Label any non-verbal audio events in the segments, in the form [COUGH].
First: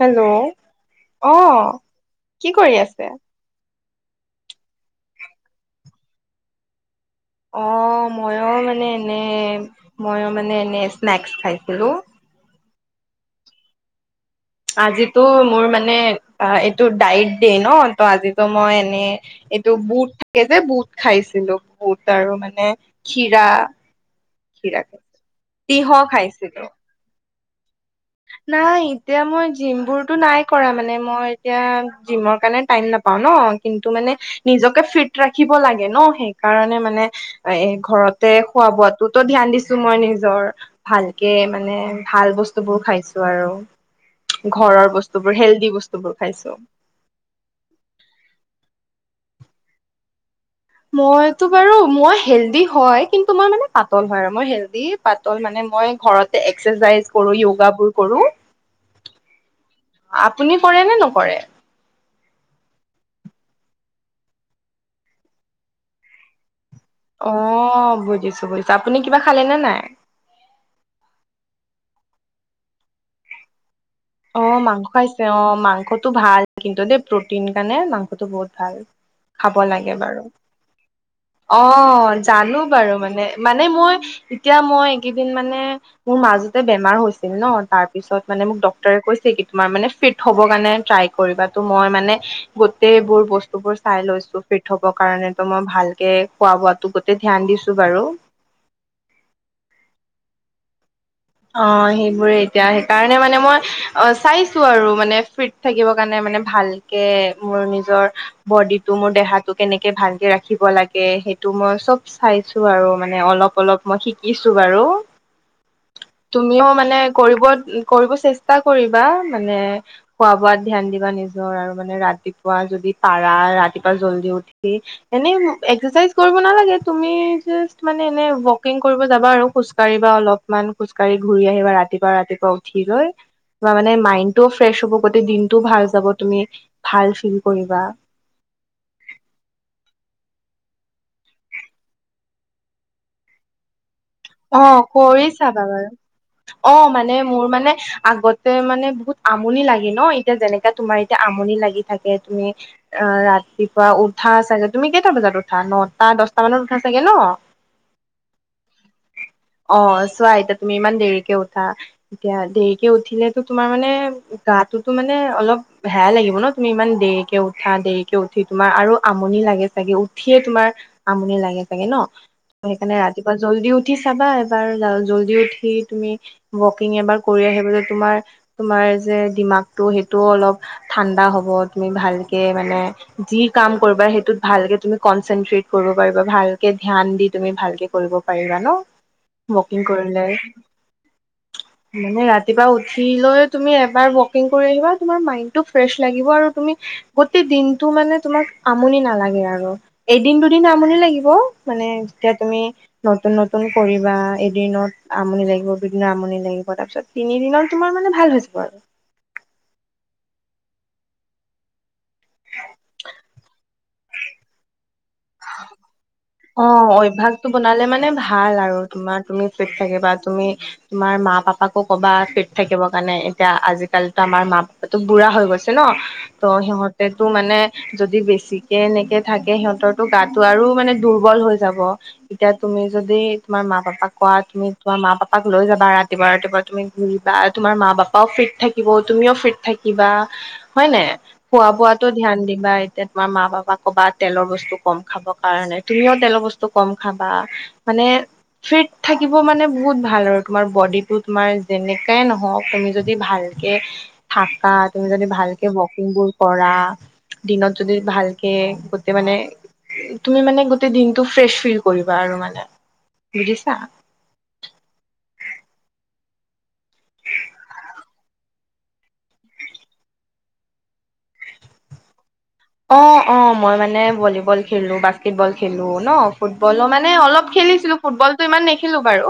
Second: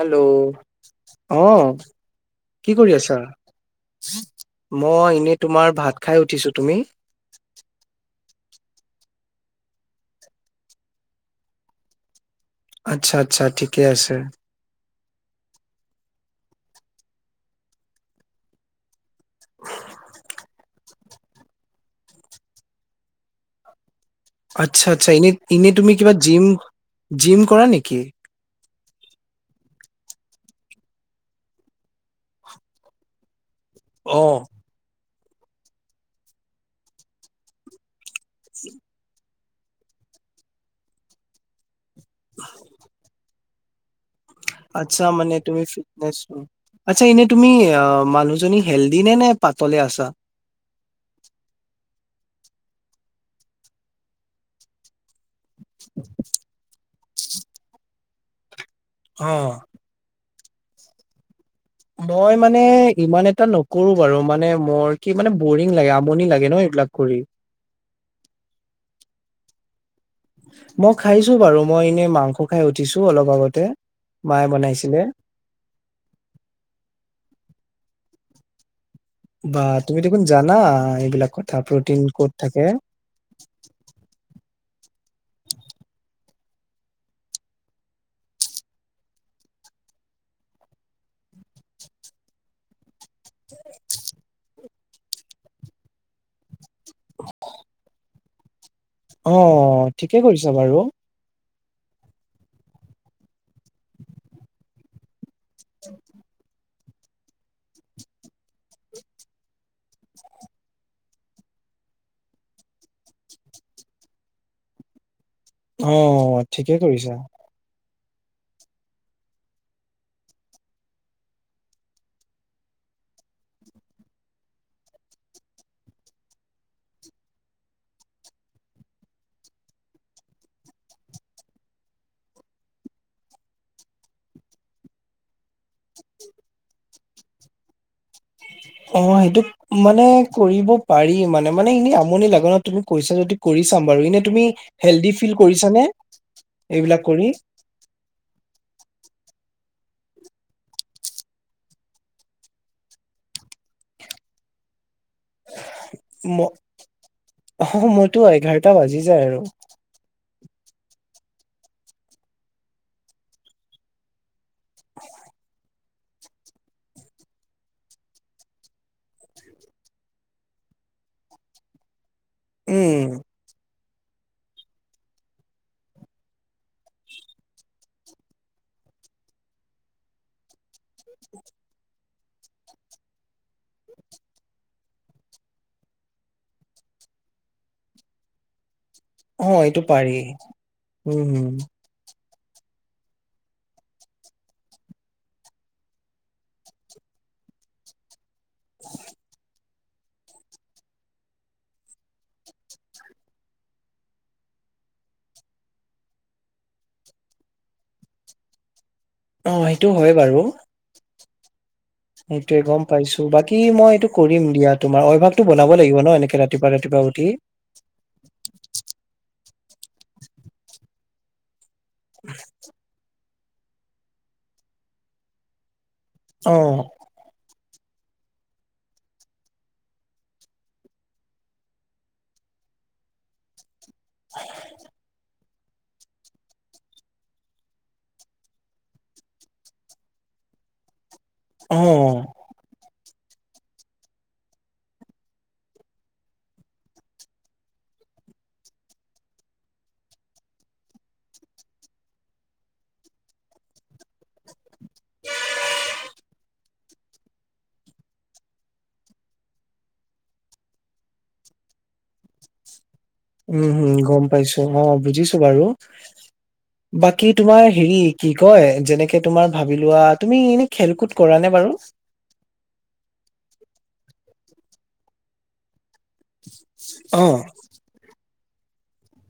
Hello অ অহ, কি কৰি আছা? মই এনে তোমাৰ ভাত খাই উঠিছো তুমি? অ মইয়ো মানে এনে মইয়ো মানে এনে স্নেকস খাইছিলো। আচ্ছা আচ্ছা ঠিকে আছে। আজিতো মোৰ মানে অ এইটো ডাইট দে ন ত আজিতো মই এনেই এইটো বুট থাকে যে বুট খাইছিলো বুত আৰু মানে খিৰা, খিৰা আচ্ছা আচ্ছা এনে ইনে তিয়হ তুমি কিবা জিম, খাইছিলো জিম কৰা নেকি? নাই এতিয়া মই জিম বোৰতো নাই কৰা মানে মই এতিয়া জিমৰ কাৰণে টাইম নাপাও ন। কিন্তু মানে অ নিজকে ফিট ৰাখিব লাগে ন সেইকাৰণে মানে এ ঘৰত খোৱা বোৱাতোতো ধিয়ান দিছো মই নিজৰ ভালকে মানে ভাল বস্তু বোৰ। [INAUDIBLE] ঘৰৰ আচ্ছা বস্তু মানে বোৰ তুমি হেলডি বস্তু ফিটনেছ বোৰ খাইছোঁ। আচ্ছা এনে তুমি অ মানুহজনী হেল্ডি নে নে পাতলে আছা? মইতো বাৰু মই হেল্ডি হয় কিন্তু মই মানে পাতল হয় আৰু মই হেল্ডি পাতল মানে মই ঘৰতে এক্সাৰচাইজ কৰো য়োগ বোৰ কৰো। অ, আপুনি কৰে নে নকৰে? মই মানে ইমান এটা নকৰো বাৰু মানে মোৰ কি মানে বৰিং লাগে আমনি লাগে ন এইবিলাক কৰি। অ, বুজিছোঁ বুজিছোঁ আপুনি কিবা খালে নে নাই? মই খাইছোঁ বাৰু মই এনেই মাংস খাই উঠিছোঁ অলপ আগতে। অ, মায়ে মাংস বনাইছিলে। খাইছে অ, মাংসটো ভাল কিন্তু দেই প্ৰটিন কাৰণে মাংসটো বহুত ভাল। খাব বা লাগে তুমি দেখোন বাৰু জানা এইবিলাক কথা অ প্ৰটিন ক'ত জানো থাকে বাৰু মানে মানে মই এতিয়া মই একেইদিন মানে মোৰ মাজতে বেমাৰ হৈছিল ন তাৰ পিছত মানে মোক [INAUDIBLE] তোমাৰ মানে ফিত হবৰ কাৰণে ট্ৰাই কৰিবা, ত' মই মনে গোটেইবোৰ বস্তু বসু বোৰ চাই লৈছো ফিট হব কাৰণো মই ভালকে খোৱা বাতো গোটই ধ্যান দিছোঁ বাৰু। অ, ঠিকে কৰিছা বাৰু। অ সেইবোৰে এতিয়া সেইকাৰণে মানে মই অ চাইছো আৰু মানে ফিট থাকিব কাৰণে মানে ভালকে মোৰ নিজৰ বডি টো মোৰ দেহাটো কেনেকে ভালকে ৰাখিব লাগে সেইটো মই চব চাইছোঁ আৰু মানে অলপ অলপ মই শিকিছোঁ বাৰু। অ তুমিও ঠিকে মানে কৰিছা কৰিব কৰিব চেষ্টা কৰিবা মানে খোৱা বোৱাত ধ্যান দিবা নিজৰ আৰু মানে ৰাতিপুৱা যদি পাৰা ৰাতিপুৱা জল্দি উঠি এনে একচাইজ কৰিব নালাগে তুমি জা মানে এনে ৱকিং কৰিব যাবা আৰু খ খোজ কাঢ়িবা অলপমান খোজ কাঢ়ি ঘূৰি আহিবা ৰাতিপুৱা ৰাতিপুৱা উঠি গৈ। বা মানে মাইডটোও ফ্ৰেছ হ'ব গোট দিনটোও ভাল যাব তুমি ভাল ফিল কৰিবা। অ, সেইটো। মানে কৰিব পাৰি মানে, মানে এনে আমনি লাগে ন তুমি কৈছা যদি কৰি চাম বাৰু এনে তুমি অ হেল্ডি কৰি ফিল চাবা কৰিছানে বাৰু অ এইবিলাক মানে কৰি মোৰ মানে আগত মানে বহুত আমনি লাগি ন, এতিয়া যেনেকাে তোমাৰ এতিয়া আমনি লাগি থাকে তুমি অ, ৰাতিপুৱা উঠা চাগে তুমি কেইটা বজাত উঠা নটা, ম দশটা মানত উঠা চাগে ন। অ, সময়তো এঘাৰটা বাজি যায় আৰু। অ, চোৱা এতিয়া তুমি ইমান দেৰিকে উঠা। এতিয়া দেৰিকে উঠিলেতো তোমাৰ মানে গাতোটো মানে অলপ বেয়া লাগিব ন তুমি ইমান দেৰিকে উঠা দেৰিকে উঠি তোমাৰ আৰু আমনি লাগে চাগে উঠিয়ে তোমাৰ আমনি লাগে চাগে ন ত উম সেইকাৰণে ৰাতিপুৱা জল্দিও উঠি চাবা এবাৰ জল্দি উঠি তুমি ৱকিং এবাৰ কৰি আহিব যে তোমাৰ তোমাৰ যে ডমাগটো সেইটোও অলপ ঠাণ্ডা হ'ব তুমি ভালকে মানে যি কাম কৰিবা সেইটোত ভালকে তুমি কনচনট কৰিব পাৰিবা ভালকে ধান দি তুমি ভালকে কৰিব পাৰিবা ন। অ, এইটো ৱকিং পাৰি কৰিলে উম, হম। মানে ৰাতিপুৱা উঠিলৈ তুমি এবাৰ ৱকিং কৰি আহিবা তোমাৰ মাইণ্ডটো ফ্ৰেছ লাগিব আৰু তুমি গোটেই দিনটো মানে তোমাক আমনি নালাগে আৰু। এদিন, দুদিন আমনি লাগিব মানে যেতিয়া তুমি নতুন, নতুন নতুন কৰিবা এদিনত আমনি লাগিব দুদিনত আমনি লাগিব তাৰপিছত তিনিদিনত তোমাৰ মানে ভাল হৈ যাব আৰু। অ, সেইটো হয় বাৰু। সেইটোয়ে গম পাইছো বাকী মই এইটো কৰিম দিয়া তোমাৰ অ'। [UNINTELLIGIBLE] বনাব লাগিব ন এনেকে অ ৰাতিুৱা, ৰাতিপুৱা উঠি। অভ্যাসটো বনালে মানে ভাল আৰু তোমাৰ তুমি চইট থাকিবা তুমি তোমাৰ মা-পাপাক [UNINTELLIGIBLE] কবাত ফিট থাকিব কাৰণে এতিয়া আজিকালো আমাৰ মা-বাপো বুঢ়া হৈ গৈছে ন। ত' অ সিহতেতো মানে যদি বেছিকে এনেকে থাকে সিহঁতৰ গাটো আৰু মানে দুৰ্বল হৈ যাব এতিয়া তুমি যদি তোমাৰ মা-বাপা পাকোৱা তুমি তোৰ মা-পাপা পাপাক লৈ যাবা ৰাতিপুৱা, ৰাতিপুৱা তুমি ঘূৰিবা তোমাৰ মা-বাপাও ফিট থাকিব তুমিও ফিট থাকিবা। হয় নাই খোৱা বোৱাতো অ ধ্যান দিবা এতিয়া তোমাৰ মা-বাপাক ক'বা তেলৰ বস্তু কম খাব কাৰণে তুমিও তেলৰ বস্তু কম খাবা মানে ফিট থাকিব মানে বহুত ভাল আৰু তোমাৰ বডিটো তোমাৰ যেনেকাই নহওক তুমি যদি ভাল থাকা তুমি যদি ভালকে ৱকিং বোৰ কৰা। দিনত যদি ভালকে কৰ মানে তুমি মানে গোটেই দিনটো ফ্ৰেচ ফিল কৰিবা আৰু মানে উম, বুজিছা? হম, গম পাইছো অ, বুজিছো বাৰু। [UNINTELLIGIBLE] বাকী তোমাৰ হেৰি কি কয় যেনেকে তোমাৰ ভাবি লোৱা তুমি এনে খেল কুদ কৰা নে বাৰু। অ', অ', মই মানে ভলীবল খেলো বাস্কেটবল খেলো ন। ফুটবলো মানে অ', অলপ খেলিছিলো ফুটবলতটো ইমান নেখেলো বাৰু।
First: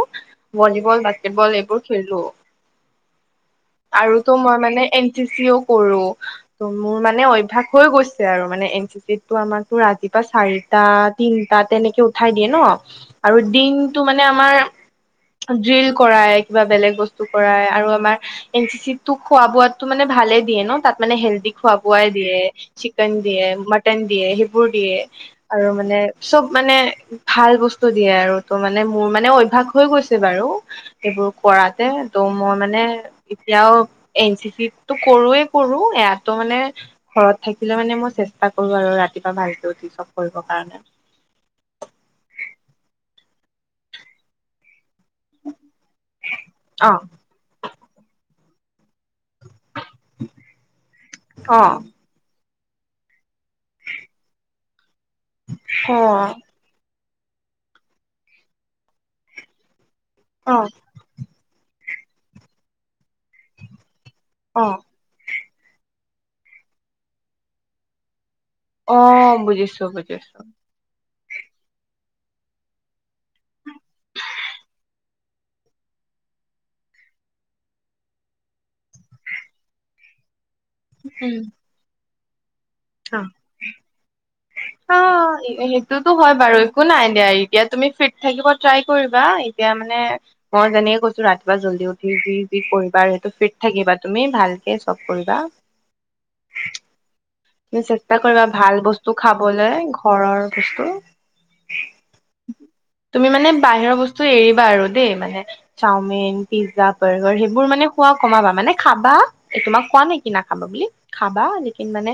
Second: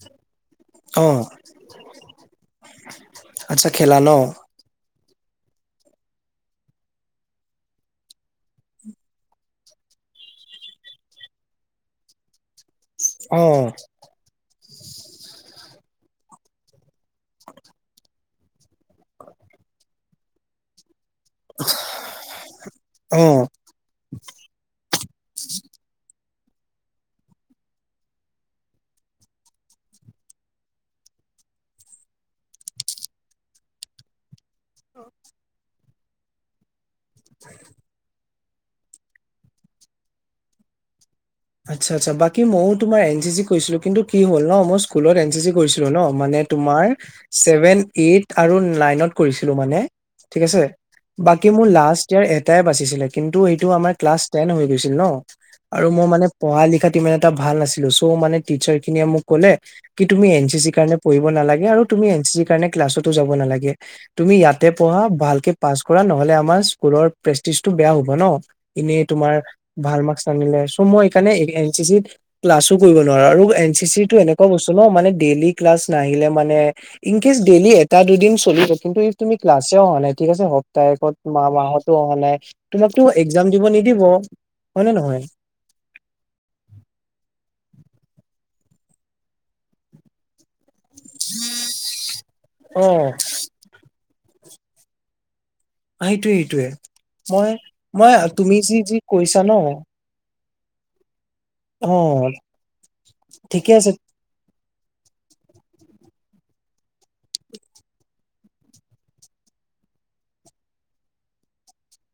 ভলীবল অ', বাস্কেটবল এইবোৰ খেলো। আচ্ছা খেলা ন? আৰুতো মই মানে এন টি চি অও কৰো ত মোৰ মানে অভ্যাস হৈ গৈছে। আৰু মানে এন চি চিত তটো আমাক ৰাতিপা চাৰিটা, তিনটা তেনেকে উঠাই দিয়ে ন। আৰু অ', দিন টো মানে আমাৰ ড্ৰিল কৰাই কিবা বেলেগ বস্তু কৰা আৰু আমাৰ এন চি চি তোক খোৱা, বোৱো মানে ভালে দিয়ে ন তাত। মানে হেল্ডি খোৱা বোৱাই দিয়ে, চিকেন অ'। দিয়ে, মটন দিয়ে, সেইবোৰ দিয়ে। আৰু মানে চব মানে ভাল বস্তু দিয়ে আৰু তো মানে মোৰ মানে অভ্্যয়াস হৈ গৈছে বাৰু এইবোৰ কৰাতে তৌ মই মানে এতিয়াও এন চি চিো কৰোৱে কৰো এয়াতো মানে ঘৰত থাকিলে মানে মই চেষ্টা কৰো আৰু ৰাতিপুৱা ভালকৈ উঠি চব কৰিবৰ কাৰণে আচ্ছা আচ্ছ বাকী মইো তোমাৰ এ চি চি কৈছিলো কিন্তু কি হ'ল ন অল স্কুলত এন চি চি কৰিছিলো ন মানে তোমাৰ অ ছেভেন এইট আৰু নাইনত কৰিছিলো মানে ঠিকছে বাকী অ মোৰ লা এ আম্া গ আৰু মই মানে অ পঢ়া লিখাত ইমান এটা ভাল নাছিলো' মানে টিচাৰ খিনিয়ে মোক কলে কি তুমি এন অ চি চি কাৰণ আৰু ত এ চিিৰ কাৰণ ক্লাছ যাব নালাগে তুমি অ ইয়াতে পঢ়া ভাল পাছ কৰা নহলে আমাৰ স্কুলৰ প্ৰেক্টিচটো বেয়া হ'ব ন অ এনেই তোমাৰ বুজিছো ভাল মাৰ্কচ বুজিছো নানিলে চ' মই স এইকাৰণে এন চি চিত ক্লাছো কৰিব নোৱাৰো আৰু এন চি চিো এনেকুৱা বস্তু ন মানে ডেইলি ক্লাছ নাহিলে মানে ইন কেচ ডেইলি এটা দুদিন চলি য কিন্তু ইফ তুমি ক্লাছে অহা নাই ঠিক আছে হওক তাৰখত মা উম মাহতো অহা নাই তোমাকতো এক্জাম দিব নিদিব হয় নে নহয় সটোতো হয় বাৰু একো নাই দিয়া এতিয়া তুমি ফিট থাকিব ট্ৰাই কৰিবা এতিয়া মানে মই যেনেে কৈছো ৰাতিুৱা জল্দি উঠি যি যি অ কৰিবা আৰু সেইটো ফি থাকিবা তুমি ভালকে চব কৰিবা সেইটোয়ে সেইটোয়ে মই তুমি মই চেষ্টা কৰিবা তুমি ভাল যি যি বস্তু কৈছা ন খাবলৈ ঘৰৰ বস্তু অ তুমি মানে ঠিকে আছে বাহিৰৰ বস্তু ত এৰিবা আৰু দেই মানে চাওমিন পিজ্জা বাৰ্গাৰ সেইবোৰ মানে খোৱা কমাবা মানে খাবা তোমাক কোৱা নে কি না খাবা বুলি খাবা যিকিন মানে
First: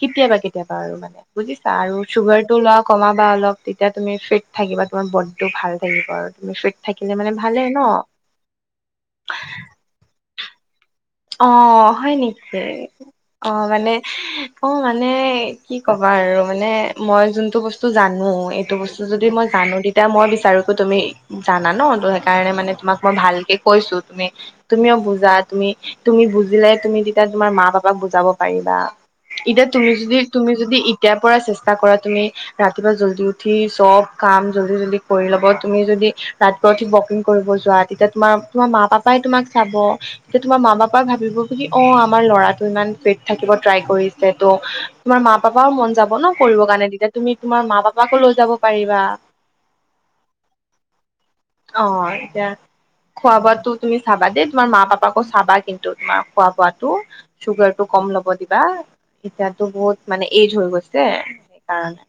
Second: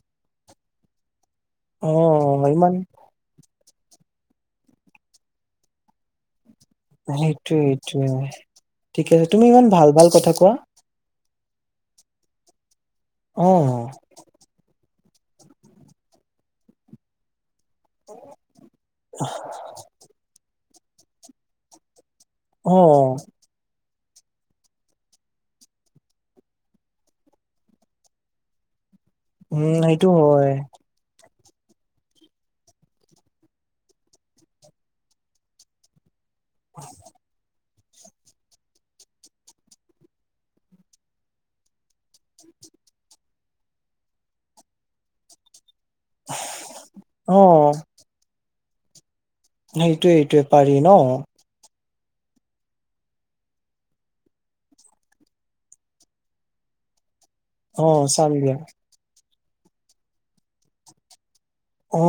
কেতিয়াবা কেতিয়াবা আৰু মানে বুজিছা অ আৰু চুগাৰ টো ইমান লোৱা কমাব বা অলপ তেতিয়া তুমি ফিট থাকিবা তুমাৰ বডটো ভাল থাকিব আৰু তুি ফি সেইটোোৱে এইটোয়ে ঠিক আছে তুমি ইমান ভাল ভাল কথা কোৱা অ হয় নেকি অ মানে অ মানে কি কবা আৰু মানে মই যোনটো বস্তু ব্তু জানো এইটো বস্তু যদি মই জানো তেতিয়া মই বিচাৰোো তুমি জানা ন কাৰণে মানে অ তোমাক মই ভালকে কৈছো তুমি তুমিও বুজা তুমি তুমি বুজিলে তুমি তেতিয়া তোমাৰ মা বাপাক বুজাব পাৰিবা উম এতিয়া তুমি সেইটো যদি হয় তুমি যদি তেতিয়াৰ পৰা চেষ্টা কৰা তুমি ৰাতিপুৱা জল্দি উঠি চব কাম জলদি জল্দি কৰি লব তুমি যদি তাত গৈ উঠি ৱকিং কৰিব যোৱা তেতিয়া তোমাৰ তোমাৰ মা পাপাই তোমাক চাব তেতিয়া তোমাৰ মা পাপা ভাবিব বুলি অ আমাৰ ল'ৰাটো ইমান ফিট থাকিব ট্ৰাই কৰিছে ত তোমাৰ মা পাপাও মন যাব হ ন কৰিব কাৰণে তেতিয়া তুমি অ তোমাৰ মা পাপাকো লৈ যাব পাৰিবা সেইটোয়ে এইটোোৱে পাৰি ন অ এতিয়া খোৱা বোৱাো তুমি চাবা দেই তোমাৰ মা পাপাকো চাবা কিন্তু তোমাৰ খোৱা বোৱাটো চুগাৰ টো অ কম ল'ব চাম দিয়া দিবা এতিয়াতো বহুত মানে এইজ হৈ গৈছে সেইকাৰণ অ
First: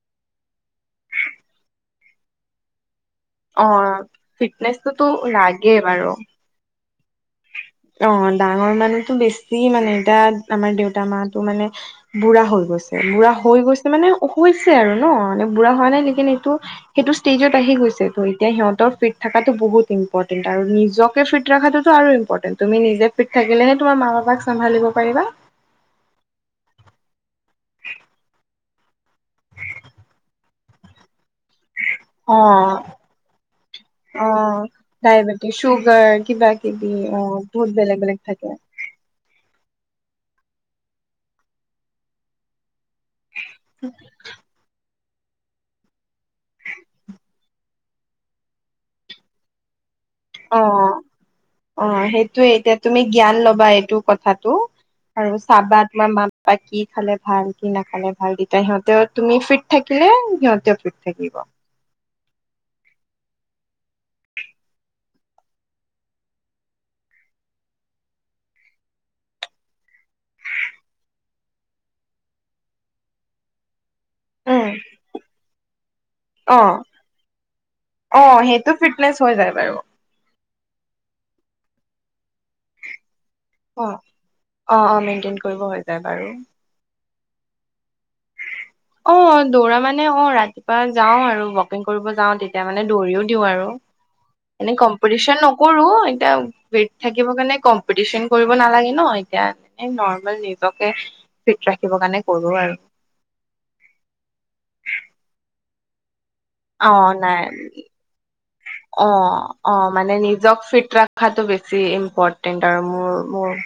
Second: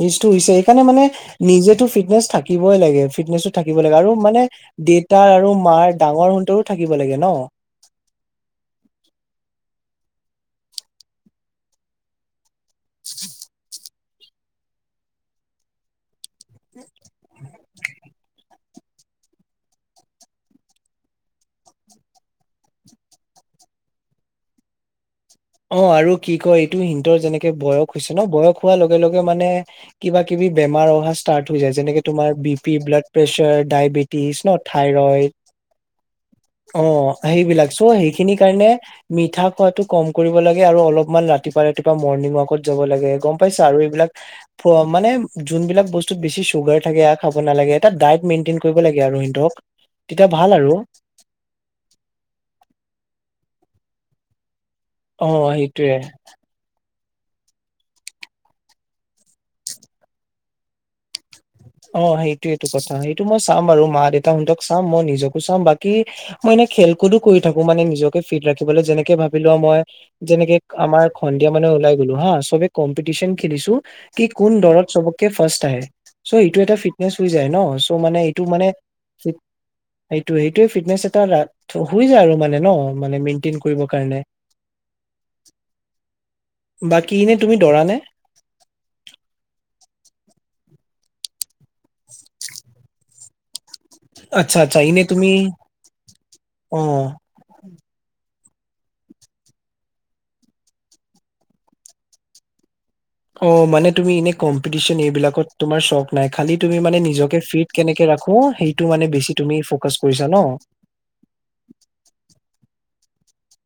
নিটো হৈছে এইকাৰণে মানে নিজেতো ফিটনেচ থাকিবই লাগে ফিটনেচো অ থাকিব লাগে আৰু মানে ফিটনেচটোতো দেউতা আৰু লাগেই মাৰ বাৰু ডাঙৰ হুতৰো থাকিব লাগে ন অ ডাঙৰ মানহো বেছি মানে এতিয়া আমাৰ দেউতা মটো মানে বুঢ়া হৈ গৈছে বুঢ়া হৈ গৈছে মানে হৈছে আৰু ন মানে বুঢ়া হোৱা নাই লকিন এইটো সেইটো ষ্টেজত আহি গৈছে ত এতিয়া সিহঁতৰ ফিট থকাটো বহুত ইম্পৰ্টেন্ট আৰু নিজকে ফিট ৰখো আৰু ইম্পৰ্টেণ্ তুি নিজে ফিট থাকিলেহে তোমাৰ মা বাপাক চ্ভিব পাৰা অ আৰু কি কয় এইটো সিহঁতৰ যেনেকে বয়স হৈছে ন বয়স হোৱাৰ লগে লগে মানে কিবা কিবি বেমাৰ অহা ষ্টাৰ্ট হৈ যায় যেনেকে তোমাৰ অ বি পি ব্লাড প্ৰেছাৰ অ ডায়েবেটিছ ন থাইৰইড ডায়বেটিছ চুগাৰ কিবা অ কিবি সেইবিলাক বহুত চ বেলেগ বেলেগ সেইখিনি থাকে কাৰণে মিঠা খোৱাতটো কম কৰিব লাগে আৰু অলপমান ৰাতিপুৱা ৰাতিপুৱা মৰ্ণিং ৱাকত যাব লাগে গম পাইছো আৰু এইবিলাক মানে যোনবিলাক বস্তুত বেছি চুগাৰ থাকে আৰু খাব নালাগে এটা ডায়েট মেইনটেইন কৰিব লাগে আৰু সিহতক অ অ সেইটোোৱে এতিয়া তুমি জ্ঞান ল'বা এইটো কথাটো অ আৰু চাহাবা সেইটোয়ে তোমাৰ মা বা কি খালে ভাল, কি নাখালে ভাল, তেতিয়া সিহঁতে তুমি ফিট থাকিলে সিহঁতেও ফিট থাকিব। অ', সেইটোয়েটো কথা, সেইটো মই চাম আৰু, মা দেউতাহঁতক চাম মই নিজকো চাম। বাকী মই এনে খেল কোদো কৰি থাকো মানে নিজকে ফিট ৰাখিবলে, যেনেকে ভাবি লোৱা মই যেনেকে আমাৰ সন্ধিয়া মানে ওলাই গলো হা, চবে কম্পিটিচন খেলিছো। কি কোন উম দৰত চবতকে ফাৰ্ষ্ট আহে। চ' এইটো অ এটা ফিটনেচ হৈ যায় ন? চ' মানে অ এইটো মানে সেইটো ফিটনেচ হৈ যায় বাৰু সেইটো-সেইটোয়ে ফিটনেচ এটা হৈ যায় আৰু মানে ন, মানে মেইনটেইন কৰিবৰ অ', কাৰণে অ' অ' মেইনটেইন কৰিব হৈ যায় বাৰু বাকী ইনে তুমি দ'ৰা নে? অ' দৌৰা মানে অ, ৰাতিপুৱা যাও আৰু, ৱকিং কৰিব যাও তেতিয়া মানে দৌৰিও দিওঁ আৰু আচ্ছা এনেই আচ্ছা এনে তুমি কম্পিটিশন নকৰো, এতিয়া অ ৱেত থাকিব কাৰণে ক কৰিব নালাগে ন এতিয়া ন নিজকে ফিট ৰাখিব কাৰণে কৰো আৰু অ মানে তুমি এনে কম্পিটিচন এইবিলাকত তোমাৰ চখ নাই খালি তুমি অ মানে নিজকে নাই ফিট কেনেকে ৰাখো সেইটো মানে অ বেছি তুমি অ ফকাচ মানে কৰিছা ন নিজক ফিট ৰখাটো বেছি ইম্পৰ্টেন্ট আৰু মোৰ মোৰ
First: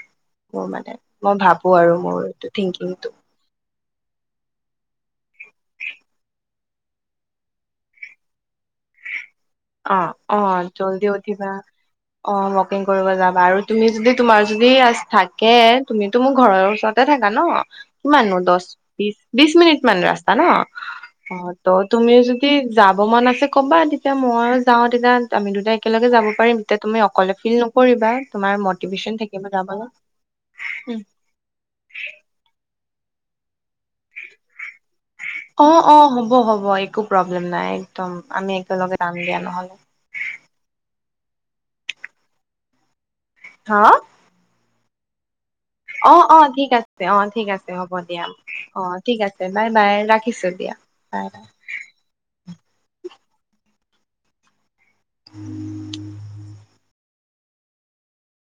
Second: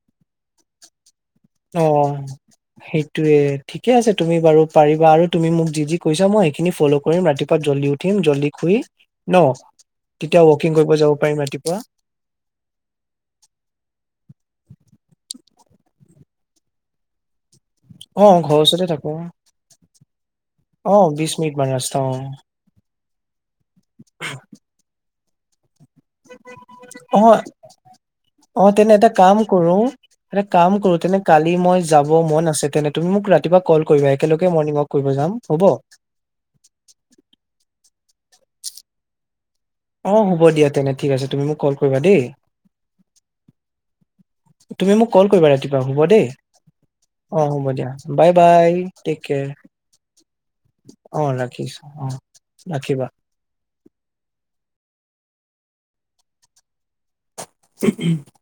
মোৰ মানে মই ভাবো অ আৰু মোৰ এইটো থিংকিং টো সেইটোয়ে ঠিকে আছে তুমি বাৰু পাৰিবা আৰু তুমি মোক যি যি কৈাই সেইখিনি ফল কৰিম ৰাতিপুৱা জল্দি উঠিম জল্দিুই ন অ অ তেতিয়া ৱকিং কৰিব জল্দি যাব পাৰিম উঠিবা ৰাতিপুৱা অ ৱকিং কৰিব যাবা আৰু তুমি যদি তোমাৰ যদি থাকে তুমিতটো মোৰ ঘৰৰ ওচৰত থাককা ন অ কিমাননো ঘৰৰ দহ ওচৰতে থাকো বিশ বিশ মিনিট মান ৰাস্তা ন বিশ অ মিনিট মান ত ৰাস্তা অ তুমিও যদি যাব মন আছে কবা তেতিয়া মইো যাও তেতিয়া আমি দুটাই একেলগে যাব পাৰিম এতিয়া তুমি অ অকলে ফিল নকৰিবা তোমাৰ মিভেশচন থাকিব যাব এ কাম কৰো তেনে কালি মই যাব মন আছে তেনে তুমি মোক ৰাতিপুৱা কল কৰিবা একেলগে মৰ্ণিং ৱাক কৰিব যাম হ'ব অ অ হ'ব হ'ব একো প্ৰব্লেম নাই একদম আমি একেলগে যাম দিয়া নহলে অ হ'ব দিয়া তেনে ঠিক আছে তুমি মোক কল কৰিবা দেই হা তুমি মোক কল কৰিবা ৰাতিপুৱা হ'ব অ দেই অ ঠিক আছে অ ঠিক আছে হ'ব দিয়া বাই বাই অ ঠিক টেক আছে কেয়াৰ বাই বাই ৰাখিছো দিয়া অ বাই ৰাখিছো অ ৰাখিবা উম স